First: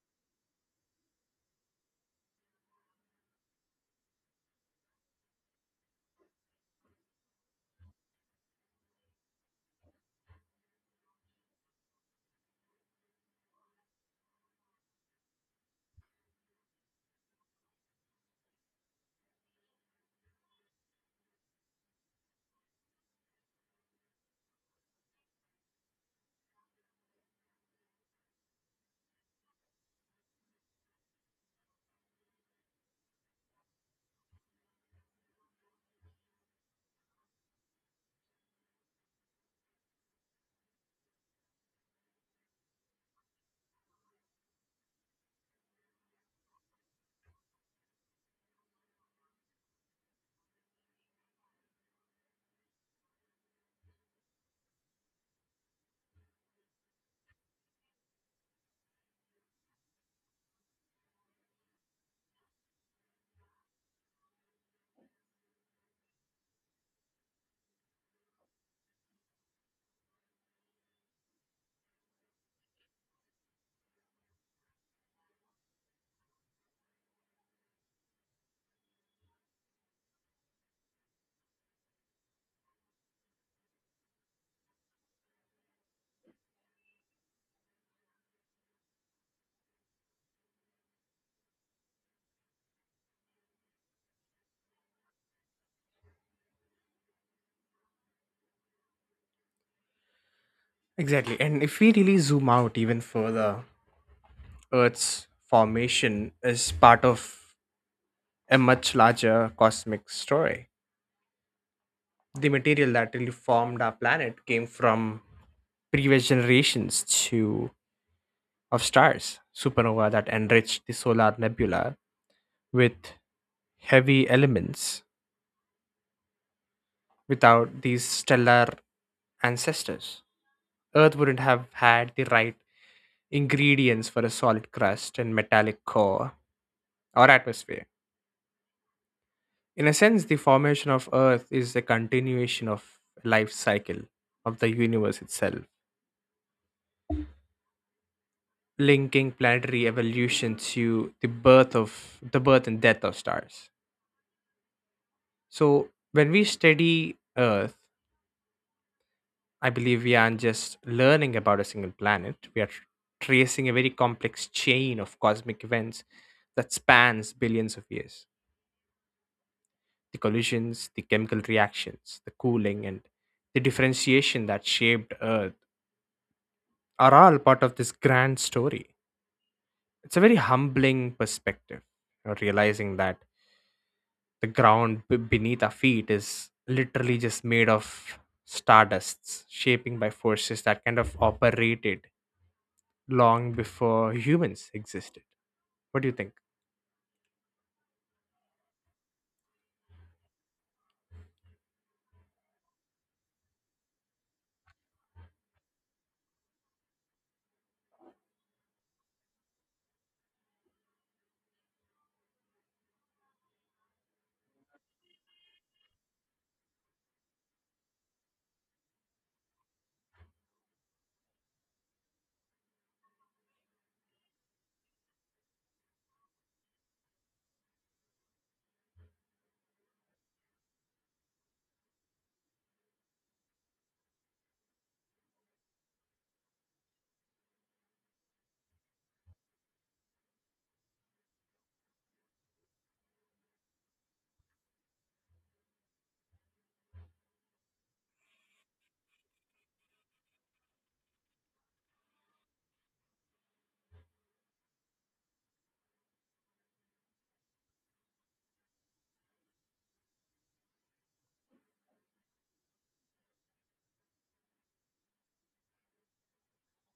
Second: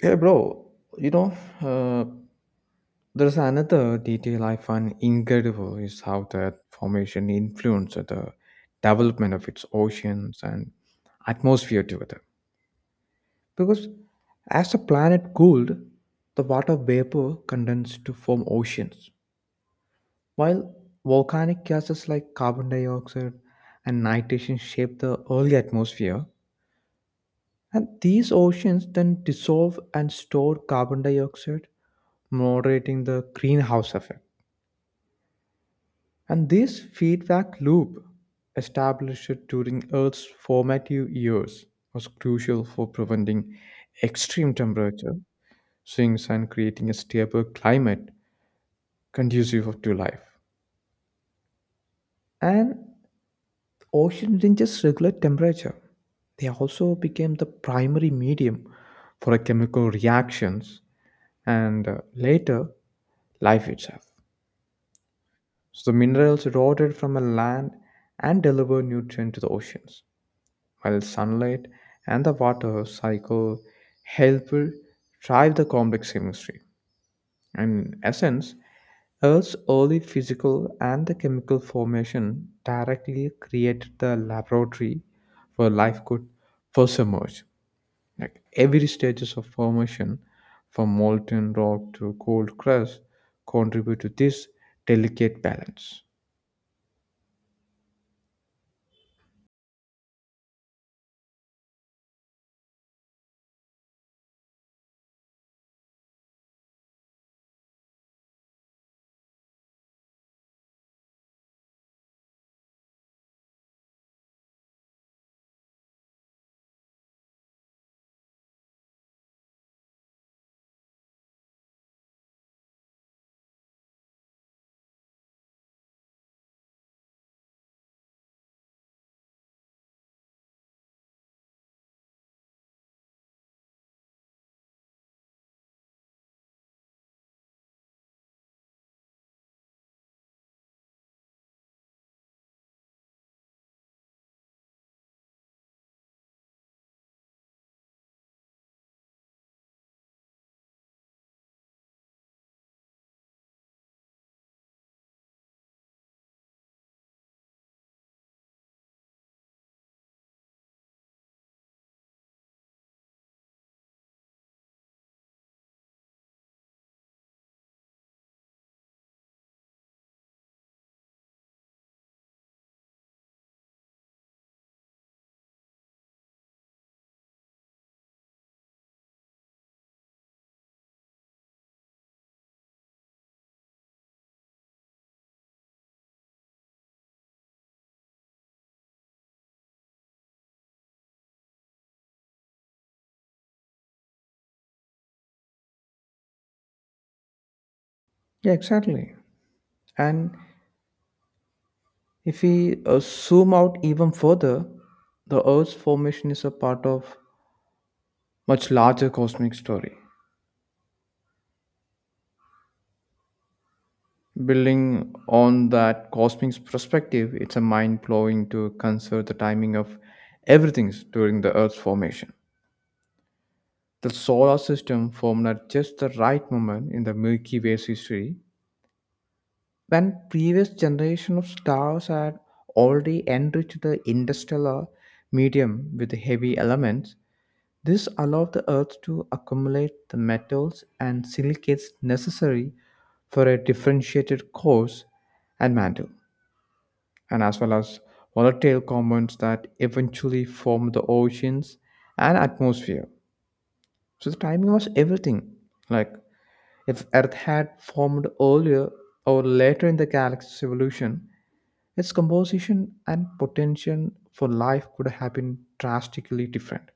Hey, bro, you know, uh, there's another detail I find incredible is how that formation influenced the development of its oceans and atmosphere together. Because as the planet cooled, the water vapor condensed to form oceans, while volcanic gases like carbon dioxide and nitrogen shaped the early atmosphere. And these oceans then dissolve and store carbon dioxide, moderating the greenhouse effect. And this feedback loop, established during Earth's formative years, was crucial for preventing extreme temperature swings and creating a stable climate conducive to life. And oceans didn't just regulate temperature, they also became the primary medium for chemical reactions and later life itself. So the minerals eroded from the land and deliver nutrient to the oceans, while sunlight and the water cycle help drive the complex chemistry. And in essence, Earth's early physical and the chemical formation directly created the laboratory where life could first emerge. Like every stages of formation, from molten rock to cold crust, contribute to this delicate balance. Exactly. And if we really zoom out even further, Earth's formation is part of a much larger cosmic story. The material that really formed our planet came from previous generations to of stars, supernova that enriched the solar nebula with heavy elements. Without these stellar ancestors, Earth wouldn't have had the right ingredients for a solid crust and metallic core or atmosphere. In a sense, the formation of Earth is a continuation of life cycle of the universe itself, linking planetary evolution to the birth of the birth and death of stars. So when we study Earth, I believe we aren't just learning about a single planet. We are tracing a very complex chain of cosmic events that spans billions of years. The collisions, the chemical reactions, the cooling, and the differentiation that shaped Earth are all part of this grand story. It's a very humbling perspective, realizing that the ground beneath our feet is literally just made of stardusts shaping by forces that kind of operated long before humans existed. What do you think? Yeah, exactly. And if we zoom out even further, the Earth's formation is a part of much larger cosmic story. Building on that cosmic perspective, it's a mind blowing to consider the timing of everything during the Earth's formation. The solar system formed at just the right moment in the Milky Way's history, when previous generation of stars had already enriched the interstellar medium with heavy elements. This allowed the earth to accumulate the metals and silicates necessary for a differentiated cores and mantle, and as well as volatile compounds that eventually formed the oceans and atmosphere. So the timing was everything. Like if Earth had formed earlier or later in the galaxy's evolution, its composition and potential for life could have been drastically different.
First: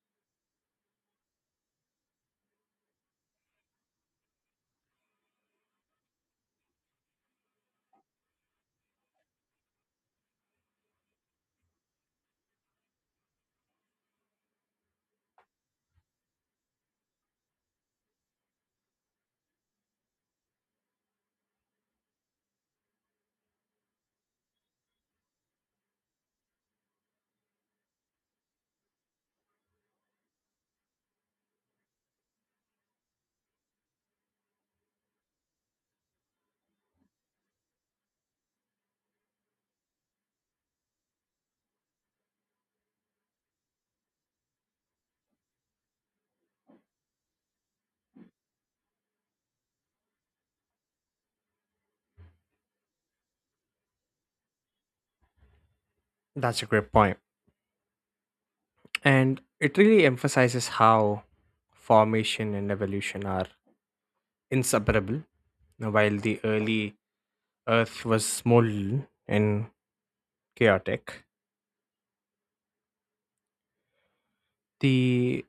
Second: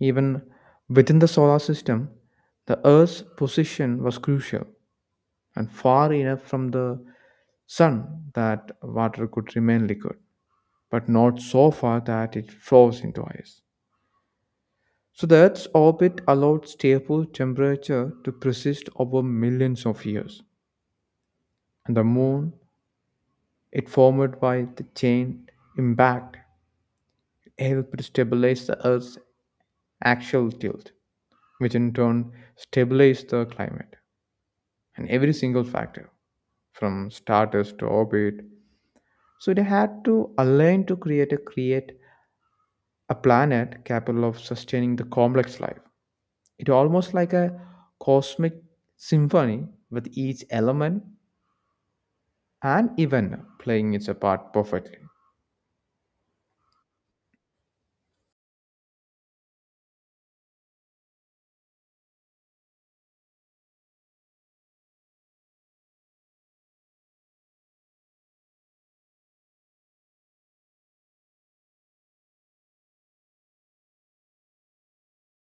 Even within the solar system, the Earth's position was crucial and far enough from the sun that water could remain liquid, but not so far that it froze into ice. So the Earth's orbit allowed stable temperature to persist over millions of years. And the moon, it formed by the chain impact, helped stabilize the Earth's axial tilt, which in turn stabilized the climate. And every single factor from status to orbit. So they had to align to create a planet capable of sustaining the complex life. It almost like a cosmic symphony with each element and even playing its part perfectly. That's a great point, and it really emphasizes how formation and evolution are inseparable. Now, while the early earth was small and chaotic, the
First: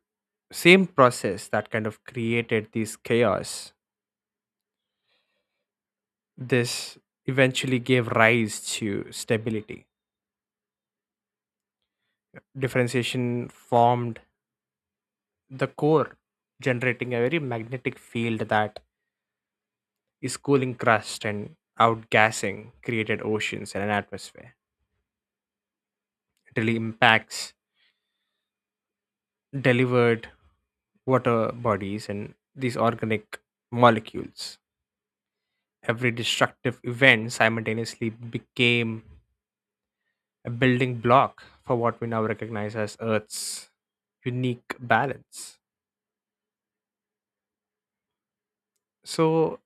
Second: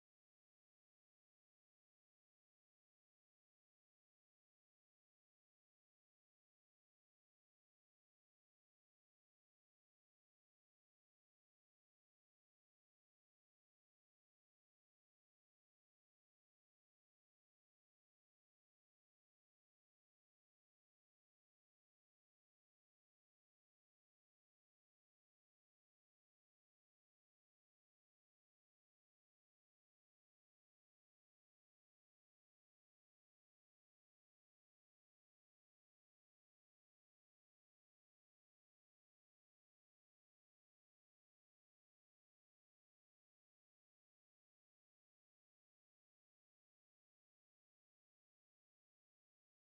same process that kind of created this chaos this eventually gave rise to stability. Differentiation formed the core, generating a very magnetic field that is cooling crust, and outgassing created oceans and an atmosphere. It really impacts, delivered water bodies and these organic molecules. Every destructive event simultaneously became a building block for what we now recognize as Earth's unique balance. So,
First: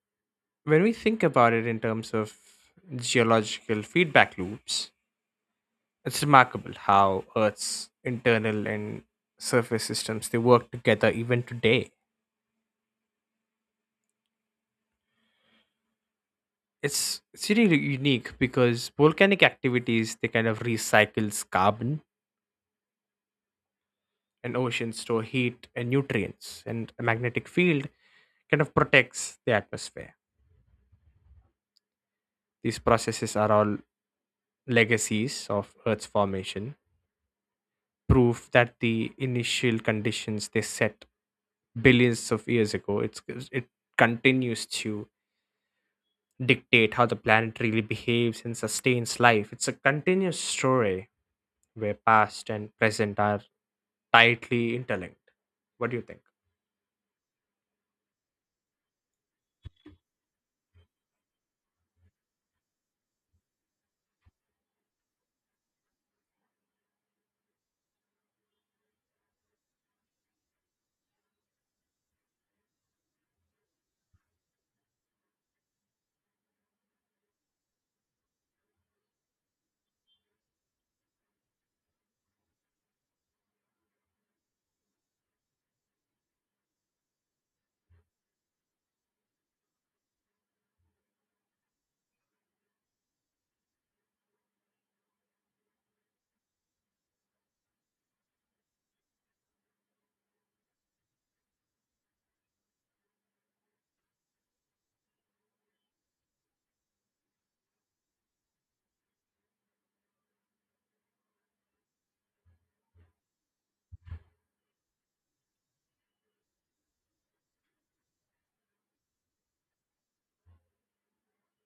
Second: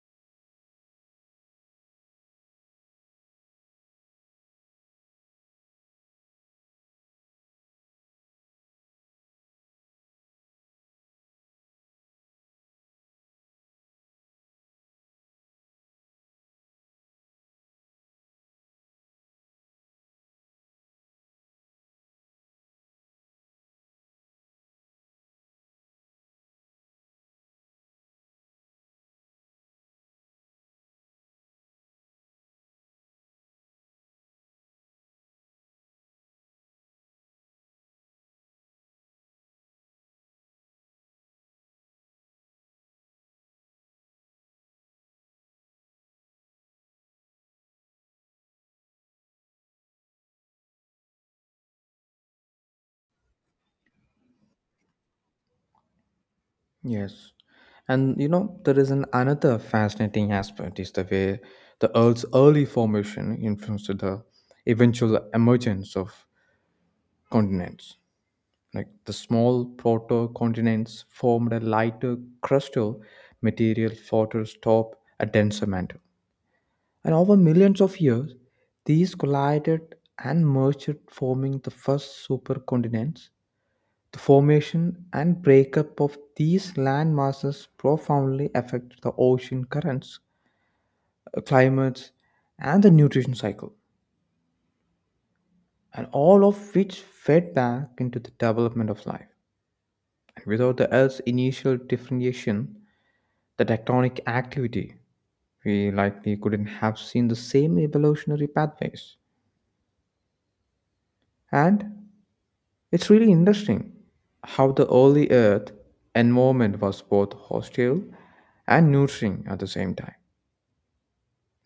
when we think about it in terms of geological feedback loops, it's remarkable how Earth's internal and surface systems they work together even today. It's really unique because volcanic activities they kind of recycles carbon, and oceans store heat and nutrients, and a magnetic field kind of protects the atmosphere. These processes are all legacies of Earth's formation, prove that the initial conditions they set billions of years ago, it's it continues to dictate how the planet really behaves and sustains life. It's a continuous story where past and present are tightly interlinked. What do you think? Yes. And you know, there is an another fascinating aspect is the way the Earth's early formation influenced the eventual emergence of continents. Like the small protocontinents formed a lighter crustal material fought atop a denser mantle. And over millions of years, these collided and merged, forming the first supercontinents. The formation and breakup of these land masses profoundly affect the ocean currents, climates, and the nutrition cycle, and all of which fed back into the development of life. And without the Earth's initial differentiation, the tectonic activity, we likely couldn't have seen the same evolutionary pathways. And it's really interesting how the early Earth environment was both hostile and nurturing at the same time,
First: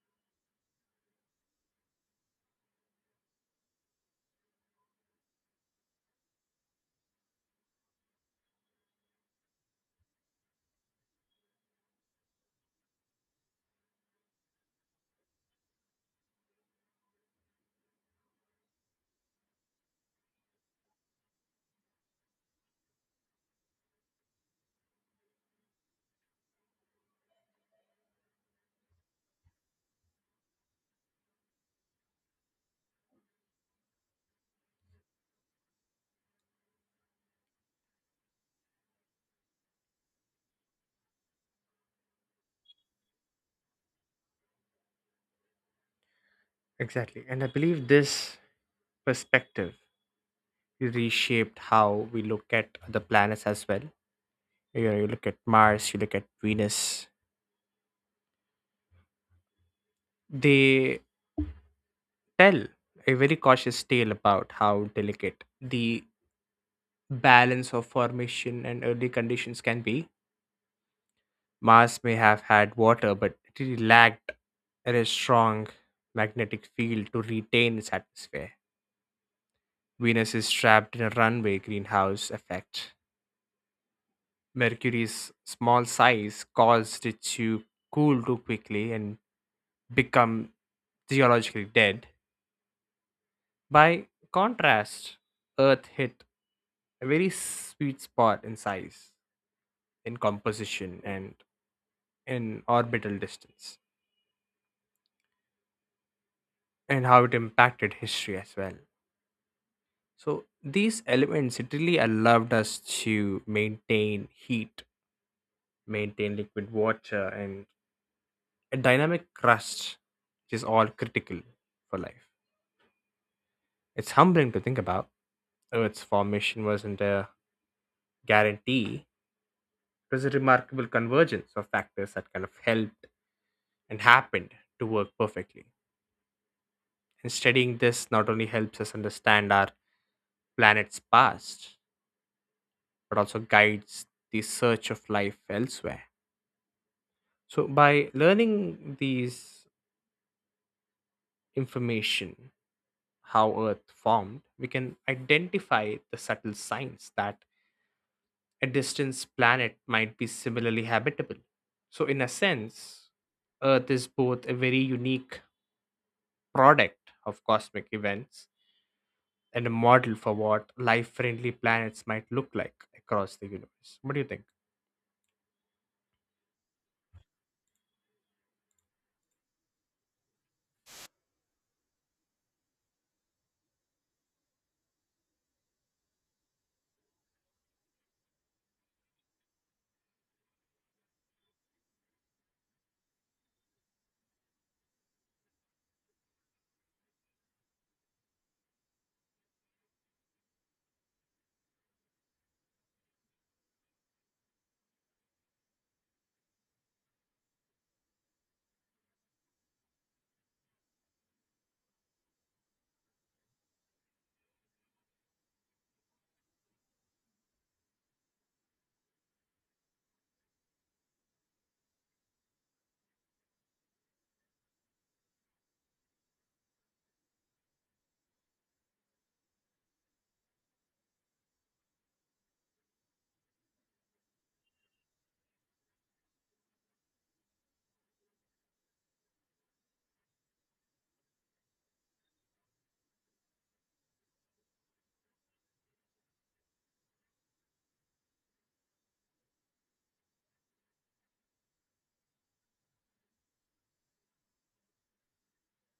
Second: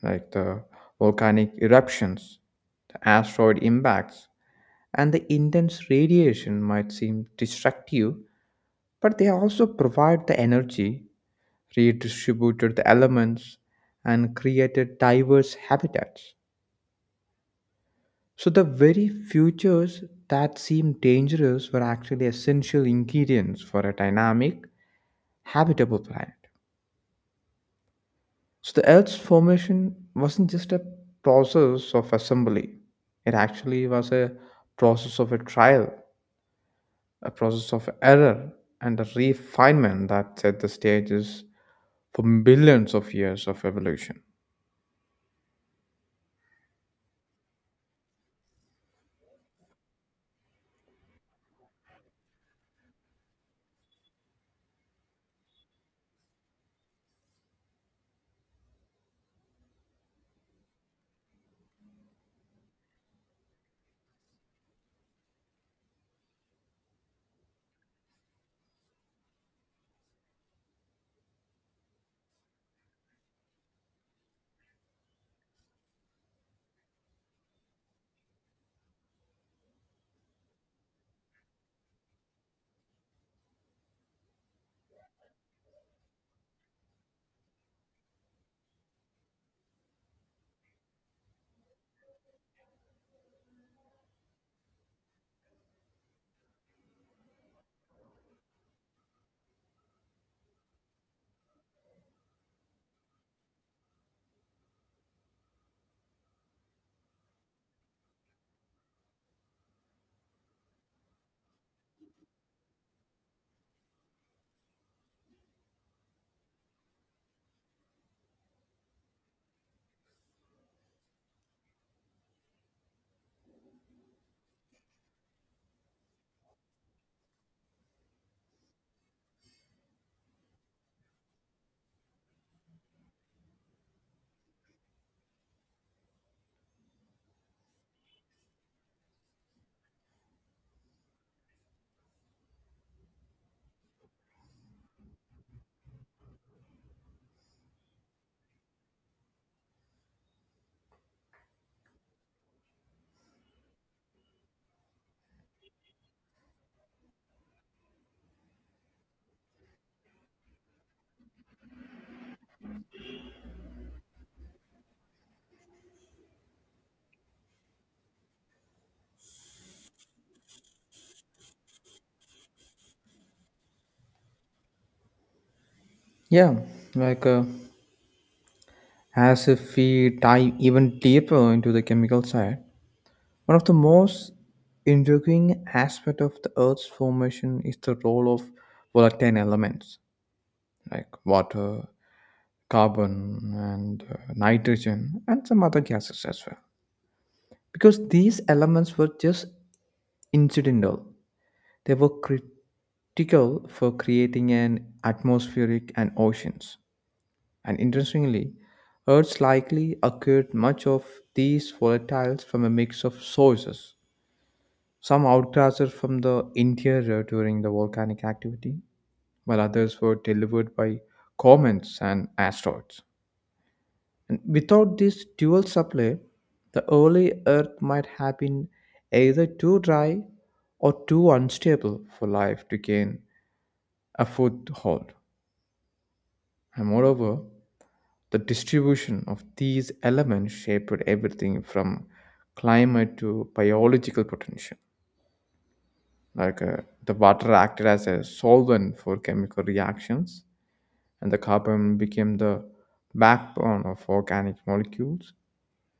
like the volcanic eruptions, the asteroid impacts, and the intense radiation might seem destructive, but they also provide the energy, redistributed the elements, and created diverse habitats. So the very futures that seemed dangerous were actually essential ingredients for a dynamic, habitable planet. So the Earth's formation wasn't just a process of assembly. It actually was a process of a trial, a process of error, and a refinement that set the stages for billions of years of evolution. Exactly. And I believe this perspective reshaped how we look at the planets as well. You know, you look at Mars, you look at Venus. They tell a very cautious tale about how delicate the balance of formation and early conditions can be. Mars may have had water, but it really lacked a strong magnetic field to retain its atmosphere. Venus is trapped in a runaway greenhouse effect. Mercury's small size caused it to cool too quickly and become geologically dead. By contrast, Earth hit a very sweet spot in size, in composition, and in orbital distance, and how it impacted history as well. So these elements it really allowed us to maintain heat, maintain liquid water, and a dynamic crust, which is all critical for life. It's humbling to think about. Earth's formation wasn't a guarantee. It was a remarkable convergence of factors that kind of helped and happened to work perfectly. And studying this not only helps us understand our planet's past, but also guides the search of life elsewhere. So, by learning these information, how Earth formed, we can identify the subtle signs that a distant planet might be similarly habitable. So, in a sense, Earth is both a very unique product of cosmic events and a model for what life friendly planets might look like across the universe. What do you think? Yeah, like as if we dive even deeper into the chemical side, one of the most intriguing aspects of the Earth's formation is the role of volatile elements like water, carbon, and nitrogen, and some other gases as well. Because these elements were just incidental, they were critical for creating an atmospheric and oceans. And interestingly, Earth's likely occurred much of these volatiles from a mix of sources. Some outclassed from the interior during the volcanic activity, while others were delivered by comets and asteroids. And without this dual supply, the early Earth might have been either too dry or too unstable for life to gain a foothold. And moreover, the distribution of these elements shaped everything from climate to biological potential. Like the water acted as a solvent for chemical reactions, and the carbon became the backbone of organic molecules,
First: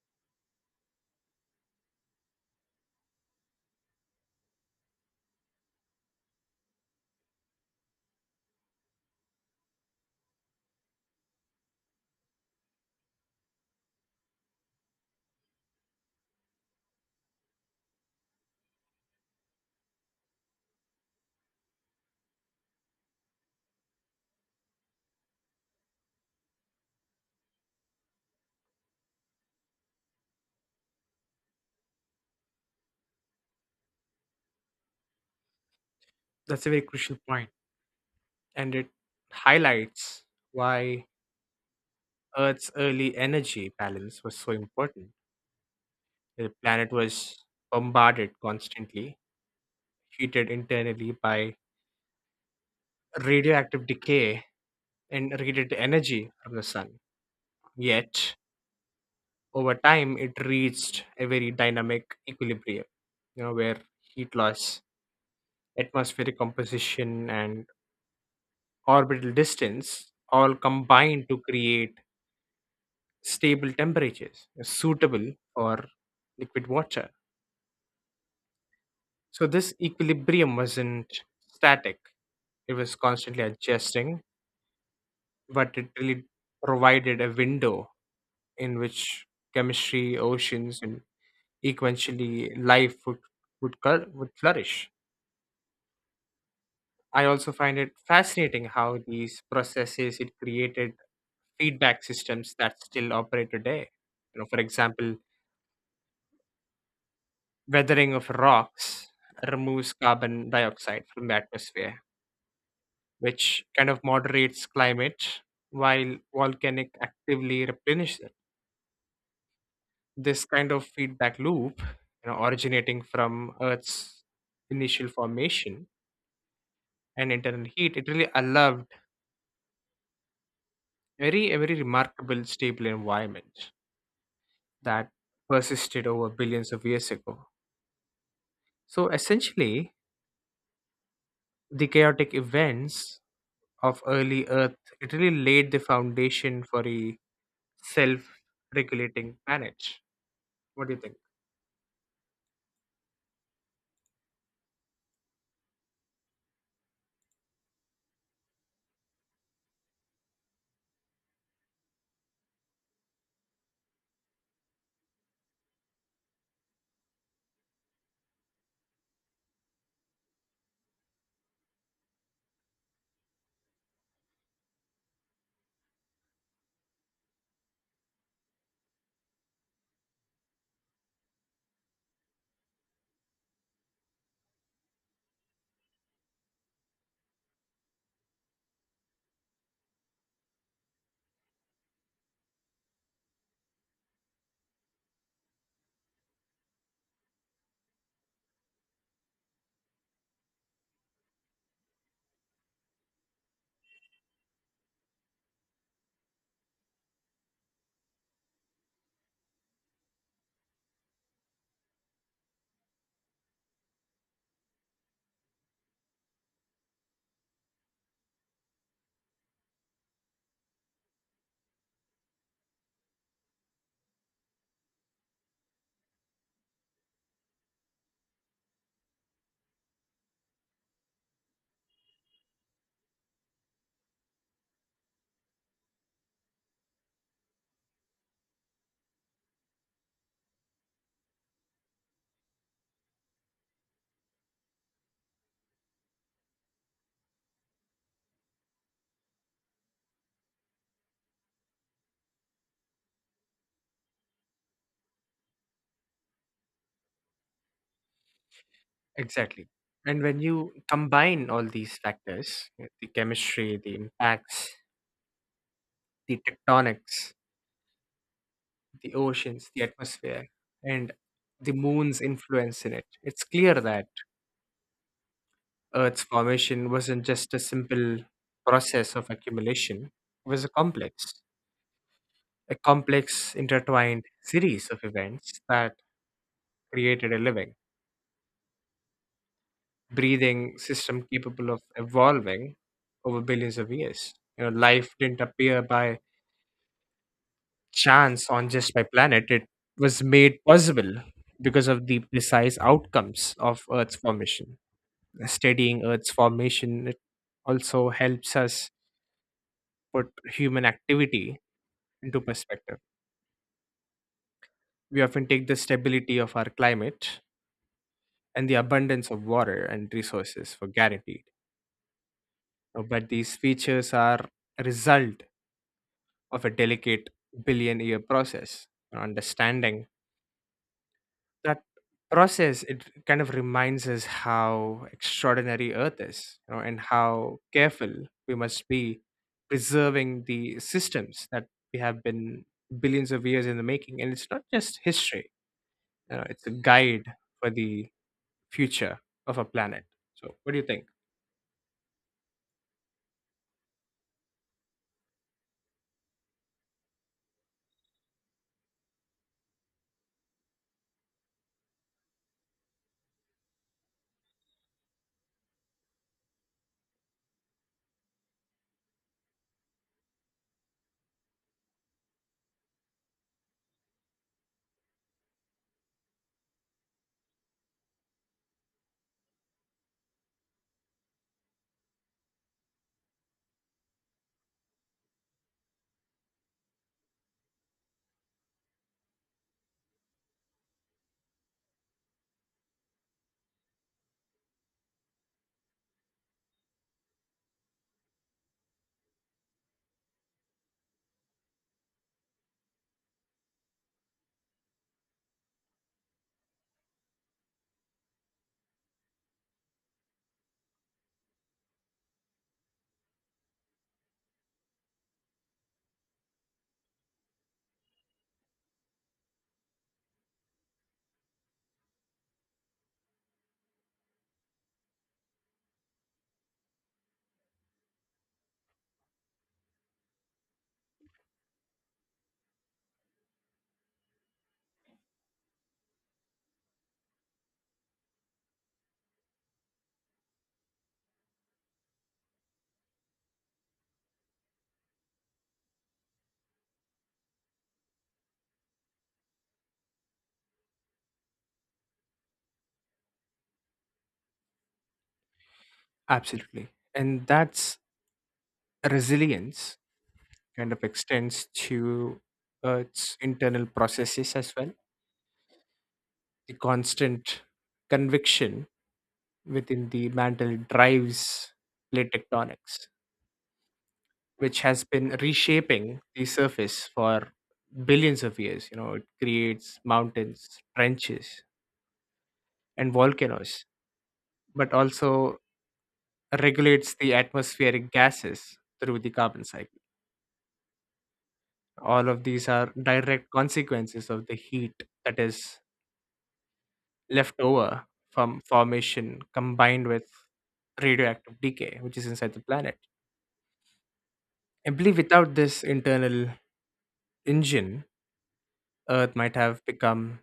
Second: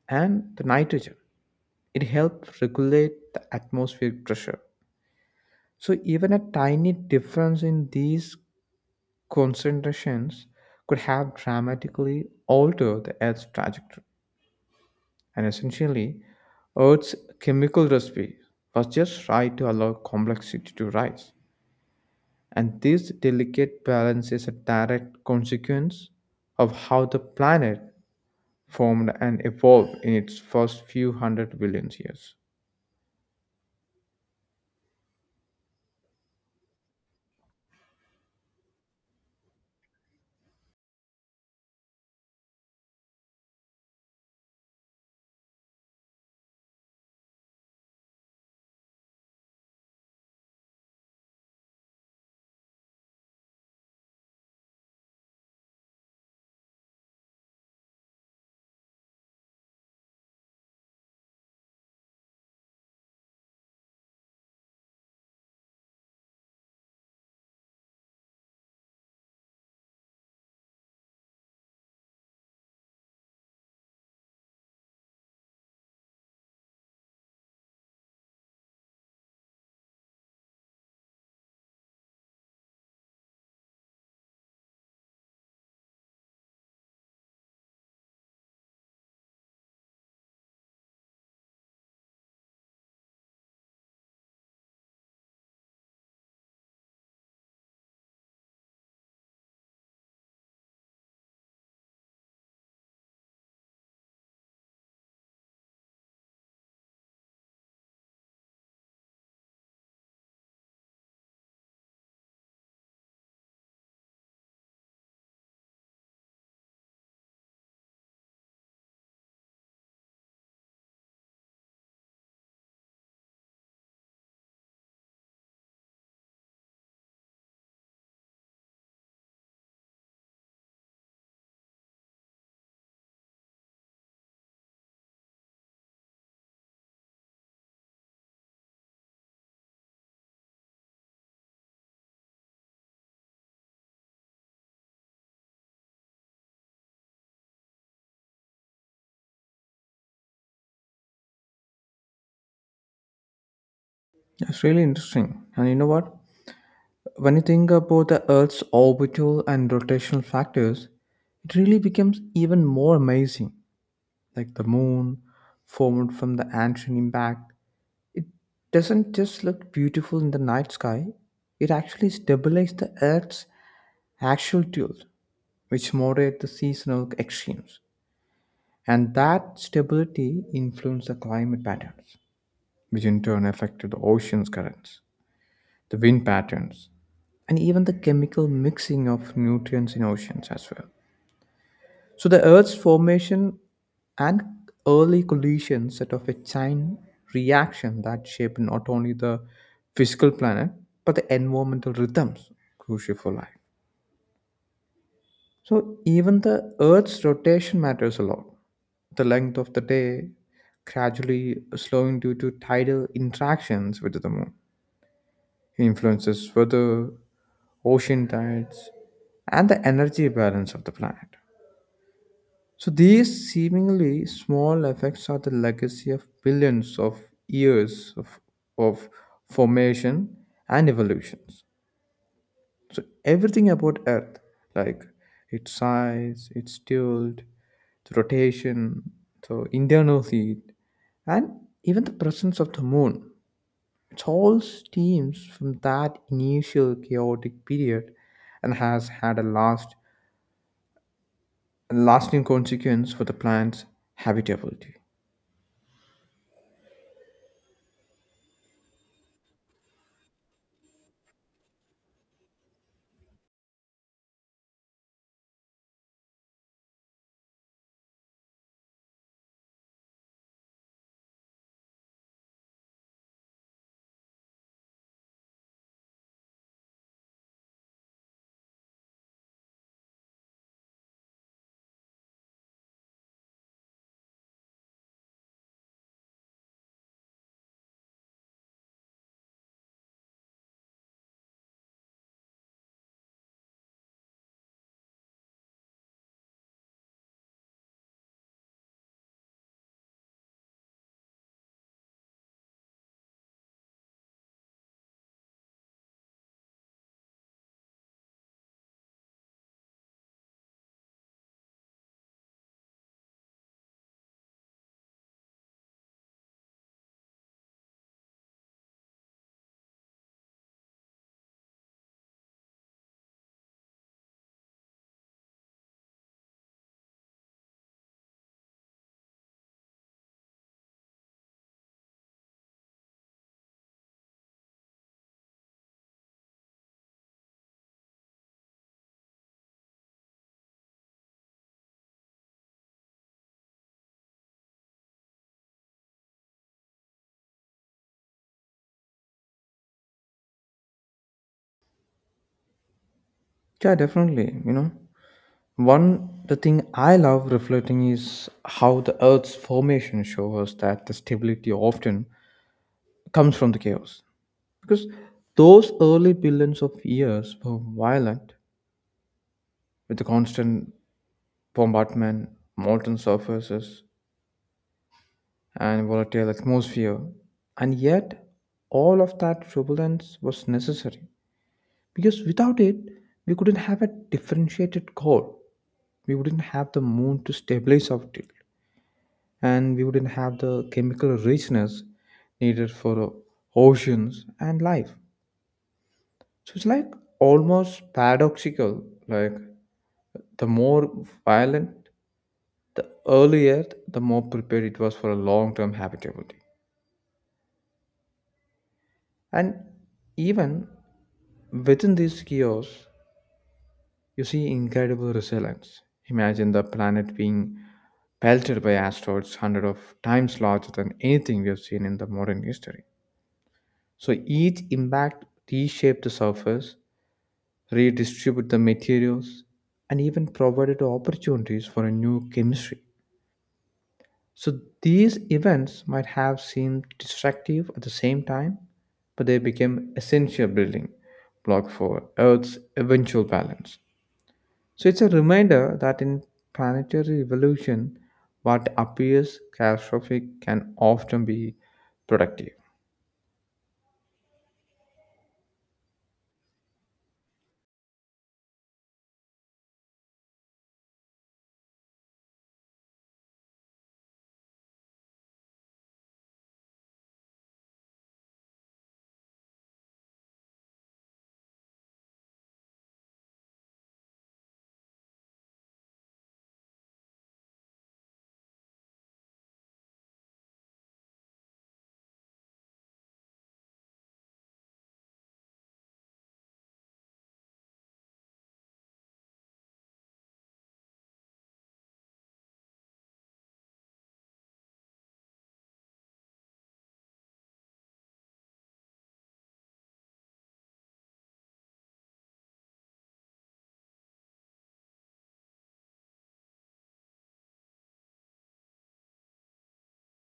and the nitrogen. It helped regulate the atmospheric pressure. So, even a tiny difference in these concentrations could have dramatically altered the Earth's trajectory. And essentially, Earth's chemical recipe was just right to allow complexity to rise. And this delicate balance is a direct consequence of how the planet formed and evolved in its first few 100 billion years. That's a very crucial point, and it highlights why Earth's early energy balance was so important. The planet was bombarded constantly, heated internally by radioactive decay, and radiated energy from the sun. Yet, over time, it reached a very dynamic equilibrium, you know, where heat loss, atmospheric composition, and orbital distance all combined to create stable temperatures suitable for liquid water. So this equilibrium wasn't static. It was constantly adjusting, but it really provided a window in which chemistry, oceans, and eventually life would flourish. I also find it fascinating how these processes it created feedback systems that still operate today. You know, for example, weathering of rocks removes carbon dioxide from the atmosphere, which kind of moderates climate while volcanic actively replenish it. This kind of feedback loop, you know, originating from Earth's initial formation and internal heat, it really allowed very a very remarkable stable environment that persisted over billions of years ago. So essentially, the chaotic events of early Earth, it really laid the foundation for a self-regulating planet. What do you think? That's really interesting. And you know what? When you think about the Earth's orbital and rotational factors, it really becomes even more amazing. Like the moon, formed from the ancient impact, doesn't just look beautiful in the night sky, it actually stabilizes the Earth's actual tilt, which moderate the seasonal extremes. And that stability influenced the climate patterns, which in turn affected the ocean's currents, the wind patterns, and even the chemical mixing of nutrients in oceans as well. So the Earth's formation and early collisions set off a chain reaction that shaped not only the physical planet, but the environmental rhythms crucial for life. So even the Earth's rotation matters a lot. The length of the day gradually slowing due to tidal interactions with the moon influences weather, ocean tides, and the energy balance of the planet. So these seemingly small effects are the legacy of billions of years of formation and evolutions. So everything about Earth, like its size, its tilt, its rotation, so internal heat, and even the presence of the moon, it all stems from that initial chaotic period and has had a lasting consequence for the planet's habitability. Exactly. And when you combine all these factors, you know, the chemistry, the impacts, the tectonics, the oceans, the atmosphere, and the moon's influence in it, it's clear that Earth's formation wasn't just a simple process of accumulation, it was a complex intertwined series of events that created a living, breathing system capable of evolving over billions of years. You know, life didn't appear by chance on just my planet. It was made possible because of the precise outcomes of Earth's formation. Studying Earth's formation it also helps us put human activity into perspective. We often take the stability of our climate and the abundance of water and resources for guaranteed. But these features are a result of a delicate billion year process. Understanding that process, it kind of reminds us how extraordinary Earth is, you know, and how careful we must be preserving the systems that we have been billions of years in the making. And it's not just history, you know, it's a guide for the future of our planet. So, what do you think? Yeah, definitely. You know, one the thing I love reflecting is how the Earth's formation shows us that the stability often comes from the chaos. Because those early billions of years were violent, with the constant bombardment, molten surfaces, and volatile atmosphere. And yet, all of that turbulence was necessary. Because without it, we couldn't have a differentiated core. We wouldn't have the moon to stabilize our tilt. And we wouldn't have the chemical richness needed for oceans and life. So it's like almost paradoxical, like the more violent, the earlier, the more prepared it was for a long term habitability. And even within these chaos, you see incredible resilience. Imagine the planet being pelted by asteroids hundred of times larger than anything we have seen in the modern history. So each impact reshaped the surface, redistributed the materials, and even provided opportunities for a new chemistry. So these events might have seemed destructive at the same time, but they became essential building block for Earth's eventual balance. So it's a reminder that in planetary evolution, what appears catastrophic can often be productive. Absolutely. And that's resilience kind of extends to its internal processes as well. The constant conviction within the mantle drives plate tectonics, which has been reshaping the surface for billions of years. You know, it creates mountains, trenches, and volcanoes, but also regulates the atmospheric gases through the carbon cycle. All of these are direct consequences of the heat that is left over from formation combined with radioactive decay, which is inside the planet. I believe without this internal engine, Earth might have become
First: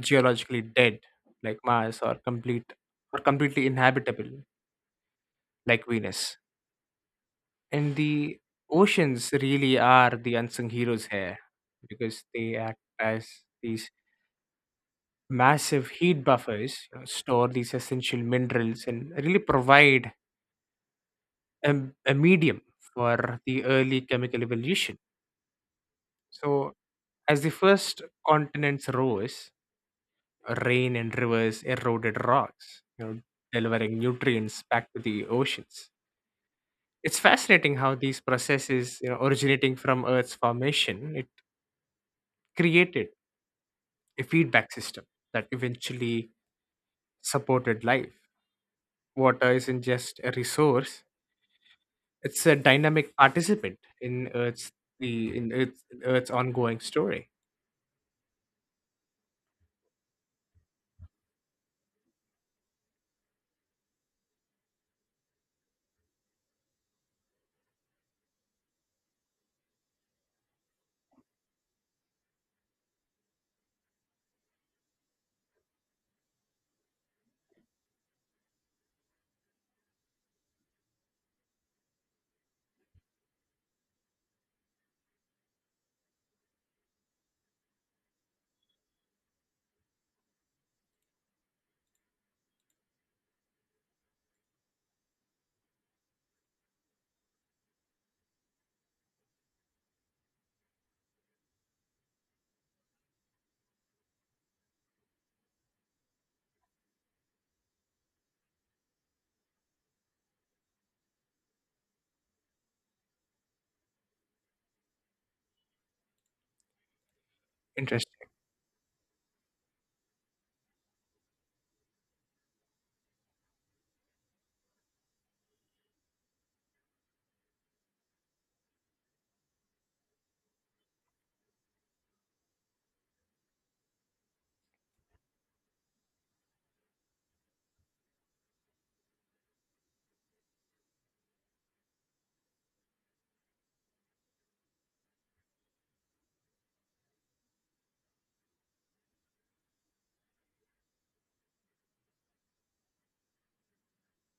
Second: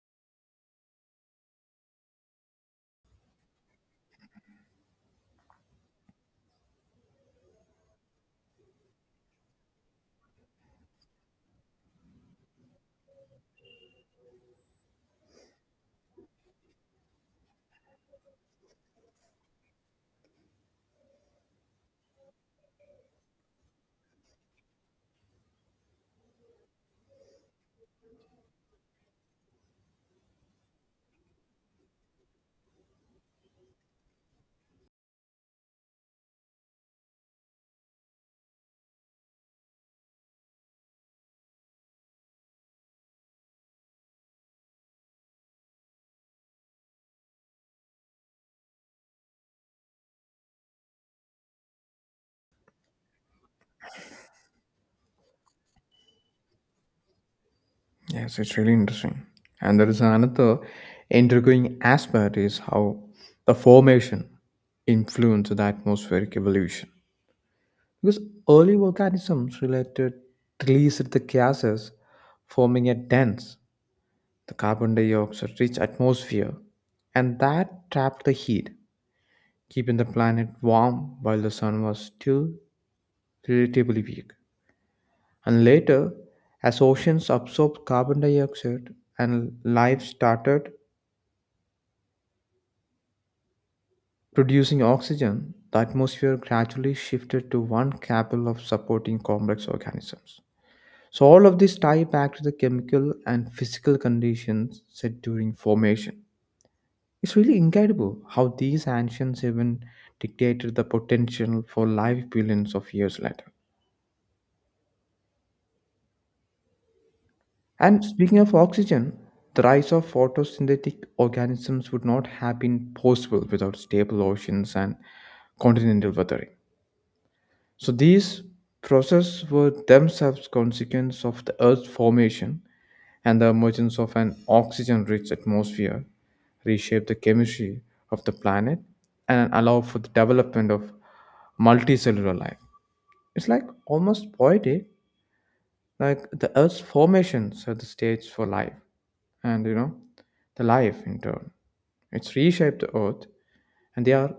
geologically dead, like Mars, or completely inhabitable, like Venus. And the oceans really are the unsung heroes here, because they act as these massive heat buffers, you know, store these essential minerals, and really provide a, a medium for the early chemical evolution. So, as the first continents rose, rain and rivers eroded rocks, you know, delivering nutrients back to the oceans. It's fascinating how these processes, you know, originating from Earth's formation, it created a feedback system that eventually supported life. Water isn't just a resource; it's a dynamic participant in Earth's the in Earth's, Earth's ongoing story. Yes, it's really interesting. And there is another intriguing aspect is how the formation influence the atmospheric evolution. Because early organisms related released the gases, forming a dense, the carbon dioxide rich atmosphere, and that trapped the heat, keeping the planet warm while the sun was still relatively weak. And later, as oceans absorbed carbon dioxide and life started producing oxygen, the atmosphere gradually shifted to one capable of supporting complex organisms. So all of this tie back to the chemical and physical conditions set during formation. It's really incredible how these ancients even dictated the potential for life billions of years later. And Interesting. speaking of oxygen, the rise of photosynthetic organisms would not have been possible without stable oceans and continental weathering. So these processes were themselves consequence of the Earth's formation and the emergence of an oxygen rich atmosphere reshape the chemistry of the planet and allow for the development of multicellular life. It's like almost poetic, like the Earth's formation set the stage for life, and you know, the life in turn. It's reshaped the Earth, and they are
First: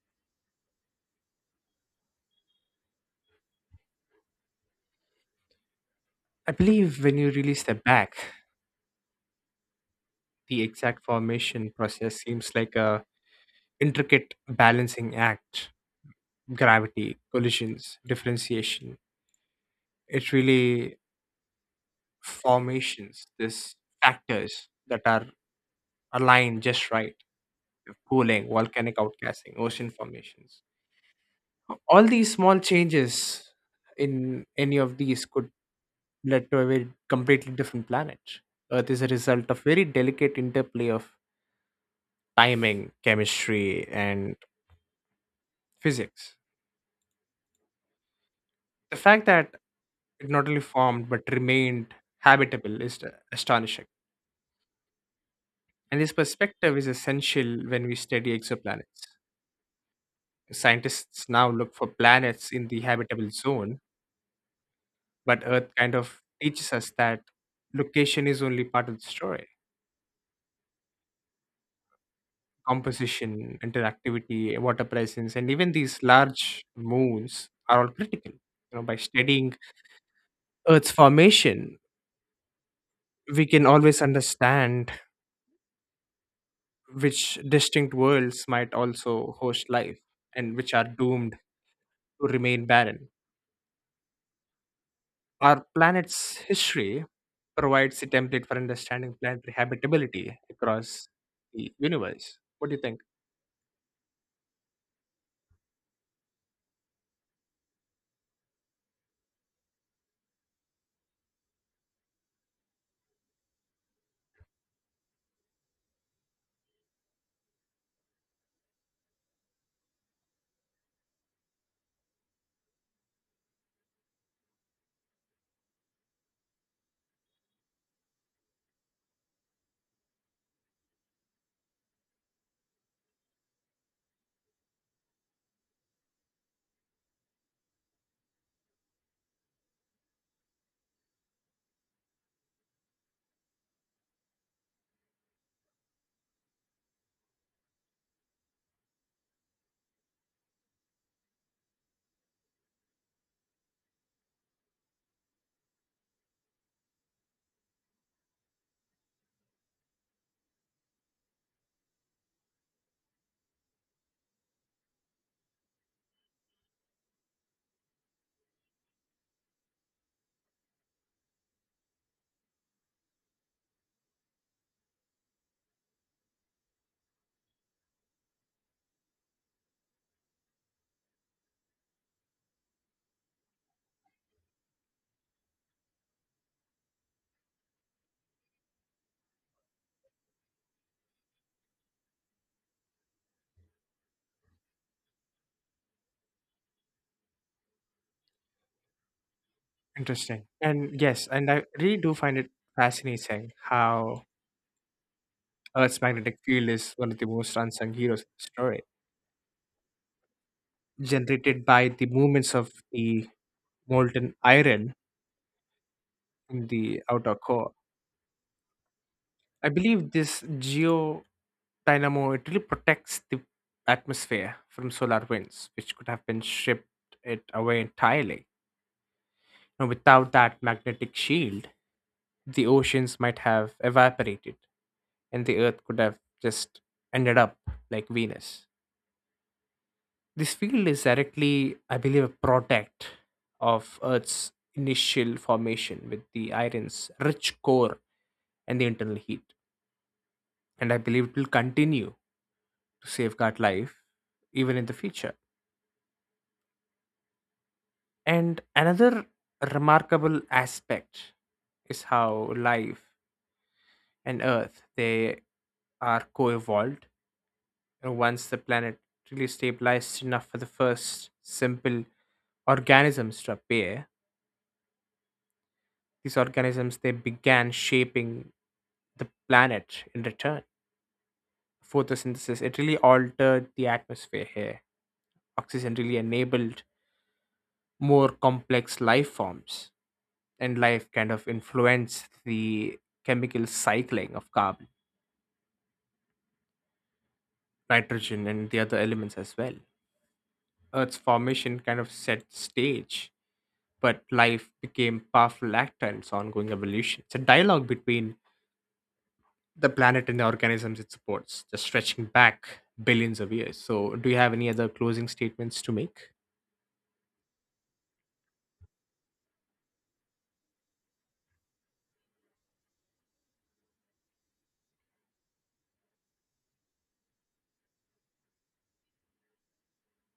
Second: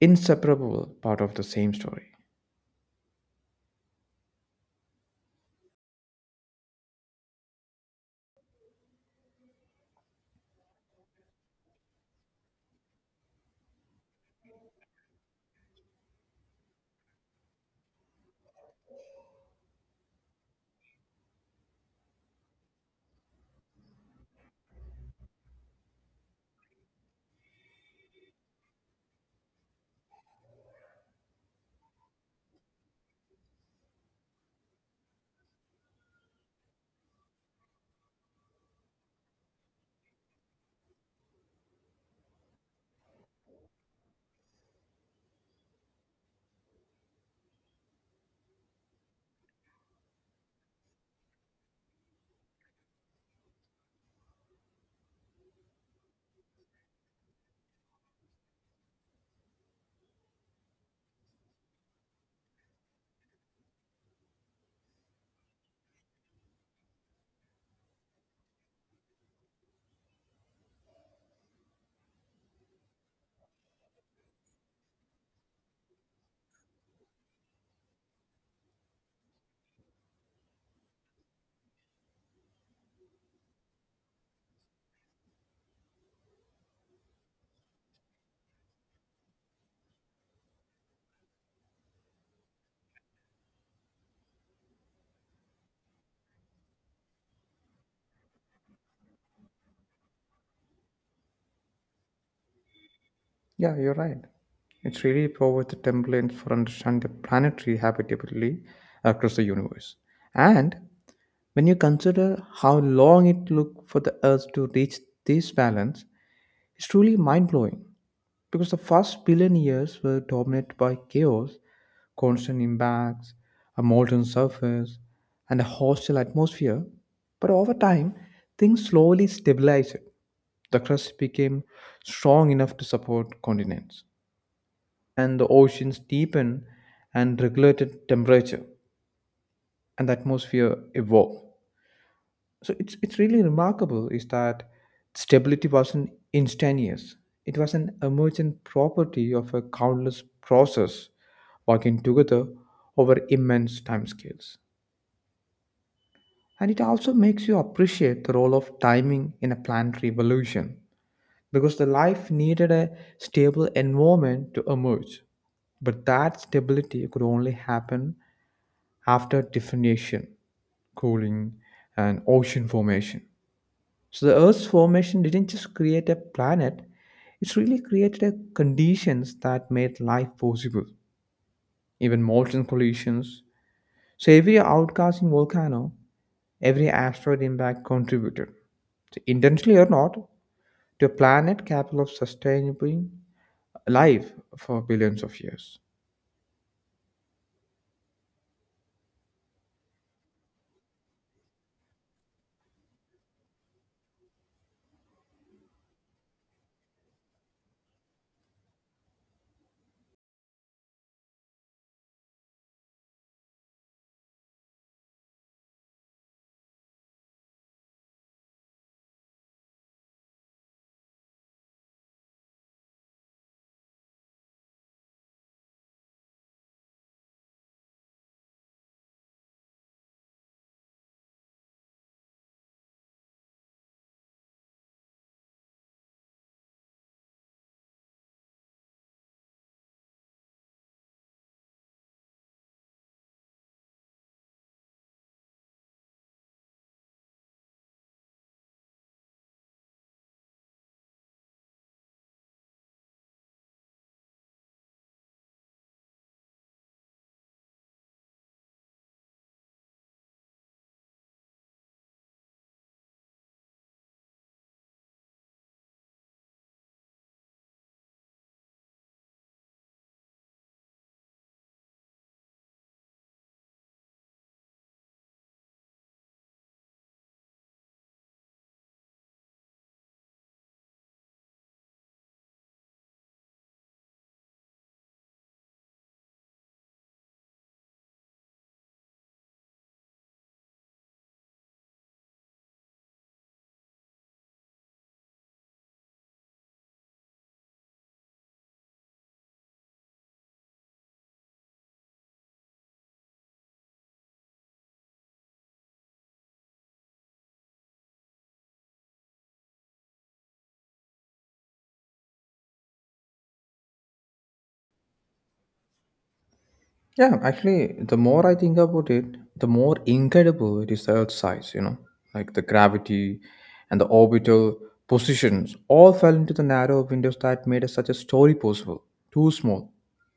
inseparable part of the same story. I believe when you really step back, the exact formation process seems like a intricate balancing act. Gravity, collisions, differentiation. It's really formations, these factors that are aligned just right. Cooling, volcanic outgassing, ocean formations. All these small changes in any of these could lead to a very completely different planet. Earth is a result of very delicate interplay of timing, chemistry, and physics. The fact that it not only formed but remained habitable is astonishing. And this perspective is essential when we study exoplanets. Scientists now look for planets in the habitable zone, but Earth kind of teaches us that location is only part of the story. Composition, interactivity, water presence, and even these large moons are all critical. You know, by studying Earth's formation, we can always understand which distinct worlds might also host life and which are doomed to remain barren. Our planet's history provides a template for understanding planetary habitability across the universe. What do you think? Yeah, you're right. It's really provides the template for understanding the planetary habitability across the universe. And when you consider how long it took for the Earth to reach this balance, it's truly mind blowing. Because the first billion years were dominated by chaos, constant impacts, a molten surface, and a hostile atmosphere. But over time, things slowly stabilized. The crust became strong enough to support continents, and the oceans deepened and regulated temperature, and the atmosphere evolved. So it's really remarkable is that stability wasn't instantaneous. It was an emergent property of a countless process working together over immense timescales. And it also makes you appreciate the role of timing in a planned revolution. Because the life needed a stable environment to emerge, but that stability could only happen after differentiation, cooling, and ocean formation. So the Earth's formation didn't just create a planet, it's really created a conditions that made life possible. Even molten collisions. So every outcasting volcano, every asteroid impact contributed, so intentionally or not, to a planet capable of sustaining life for billions of years. Interesting. And yes, and I really do find it fascinating how Earth's magnetic field is one of the most unsung heroes of the story, generated by the movements of the molten iron in the outer core. I believe this geo dynamo it really protects the atmosphere from solar winds, which could have been shipped it away entirely. Now, without that magnetic shield, the oceans might have evaporated, and the Earth could have just ended up like Venus. This field is directly, I believe, a product of Earth's initial formation with the iron's rich core and the internal heat, and I believe it will continue to safeguard life even in the future. And another remarkable aspect is how life and Earth they are co-evolved. And once the planet really stabilized enough for the first simple organisms to appear, these organisms they began shaping the planet in return. Photosynthesis it really altered the atmosphere here. Oxygen really enabled more complex life forms, and life kind of influence the chemical cycling of carbon, nitrogen, and the other elements as well. Earth's formation kind of set stage, but life became powerful actor in its ongoing evolution. It's a dialogue between the planet and the organisms it supports, just stretching back billions of years. So, do you have any other closing statements to make? Yeah, actually, the more I think about it, the more incredible it is the Earth's size, you know, like the gravity and the orbital positions all fell into the narrow windows that made such a story possible. Too small.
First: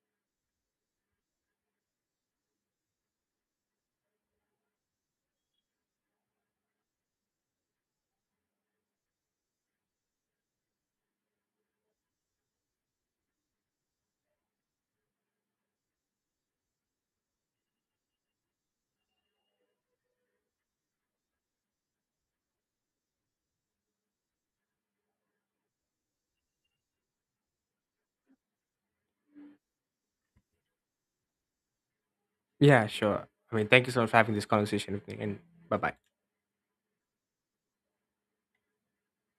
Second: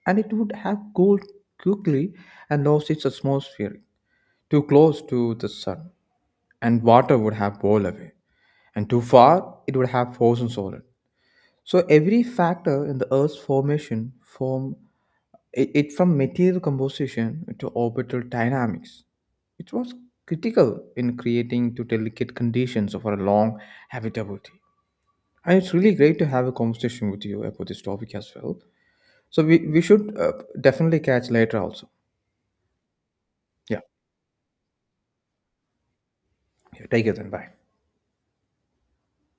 And it would have cooled quickly and lost its atmosphere. Too close to the sun, and water would have boiled away. And too far, it would have frozen solid. So every factor in the Earth's formation form it from material composition to orbital dynamics. It was critical in creating to delicate conditions for our long habitability. And it's really great to have a conversation with you about this topic as well. So we should definitely catch later also. Yeah, sure. I mean, Yeah. thank you so much for having this conversation with me, and bye bye. Yeah. Take it then. Bye.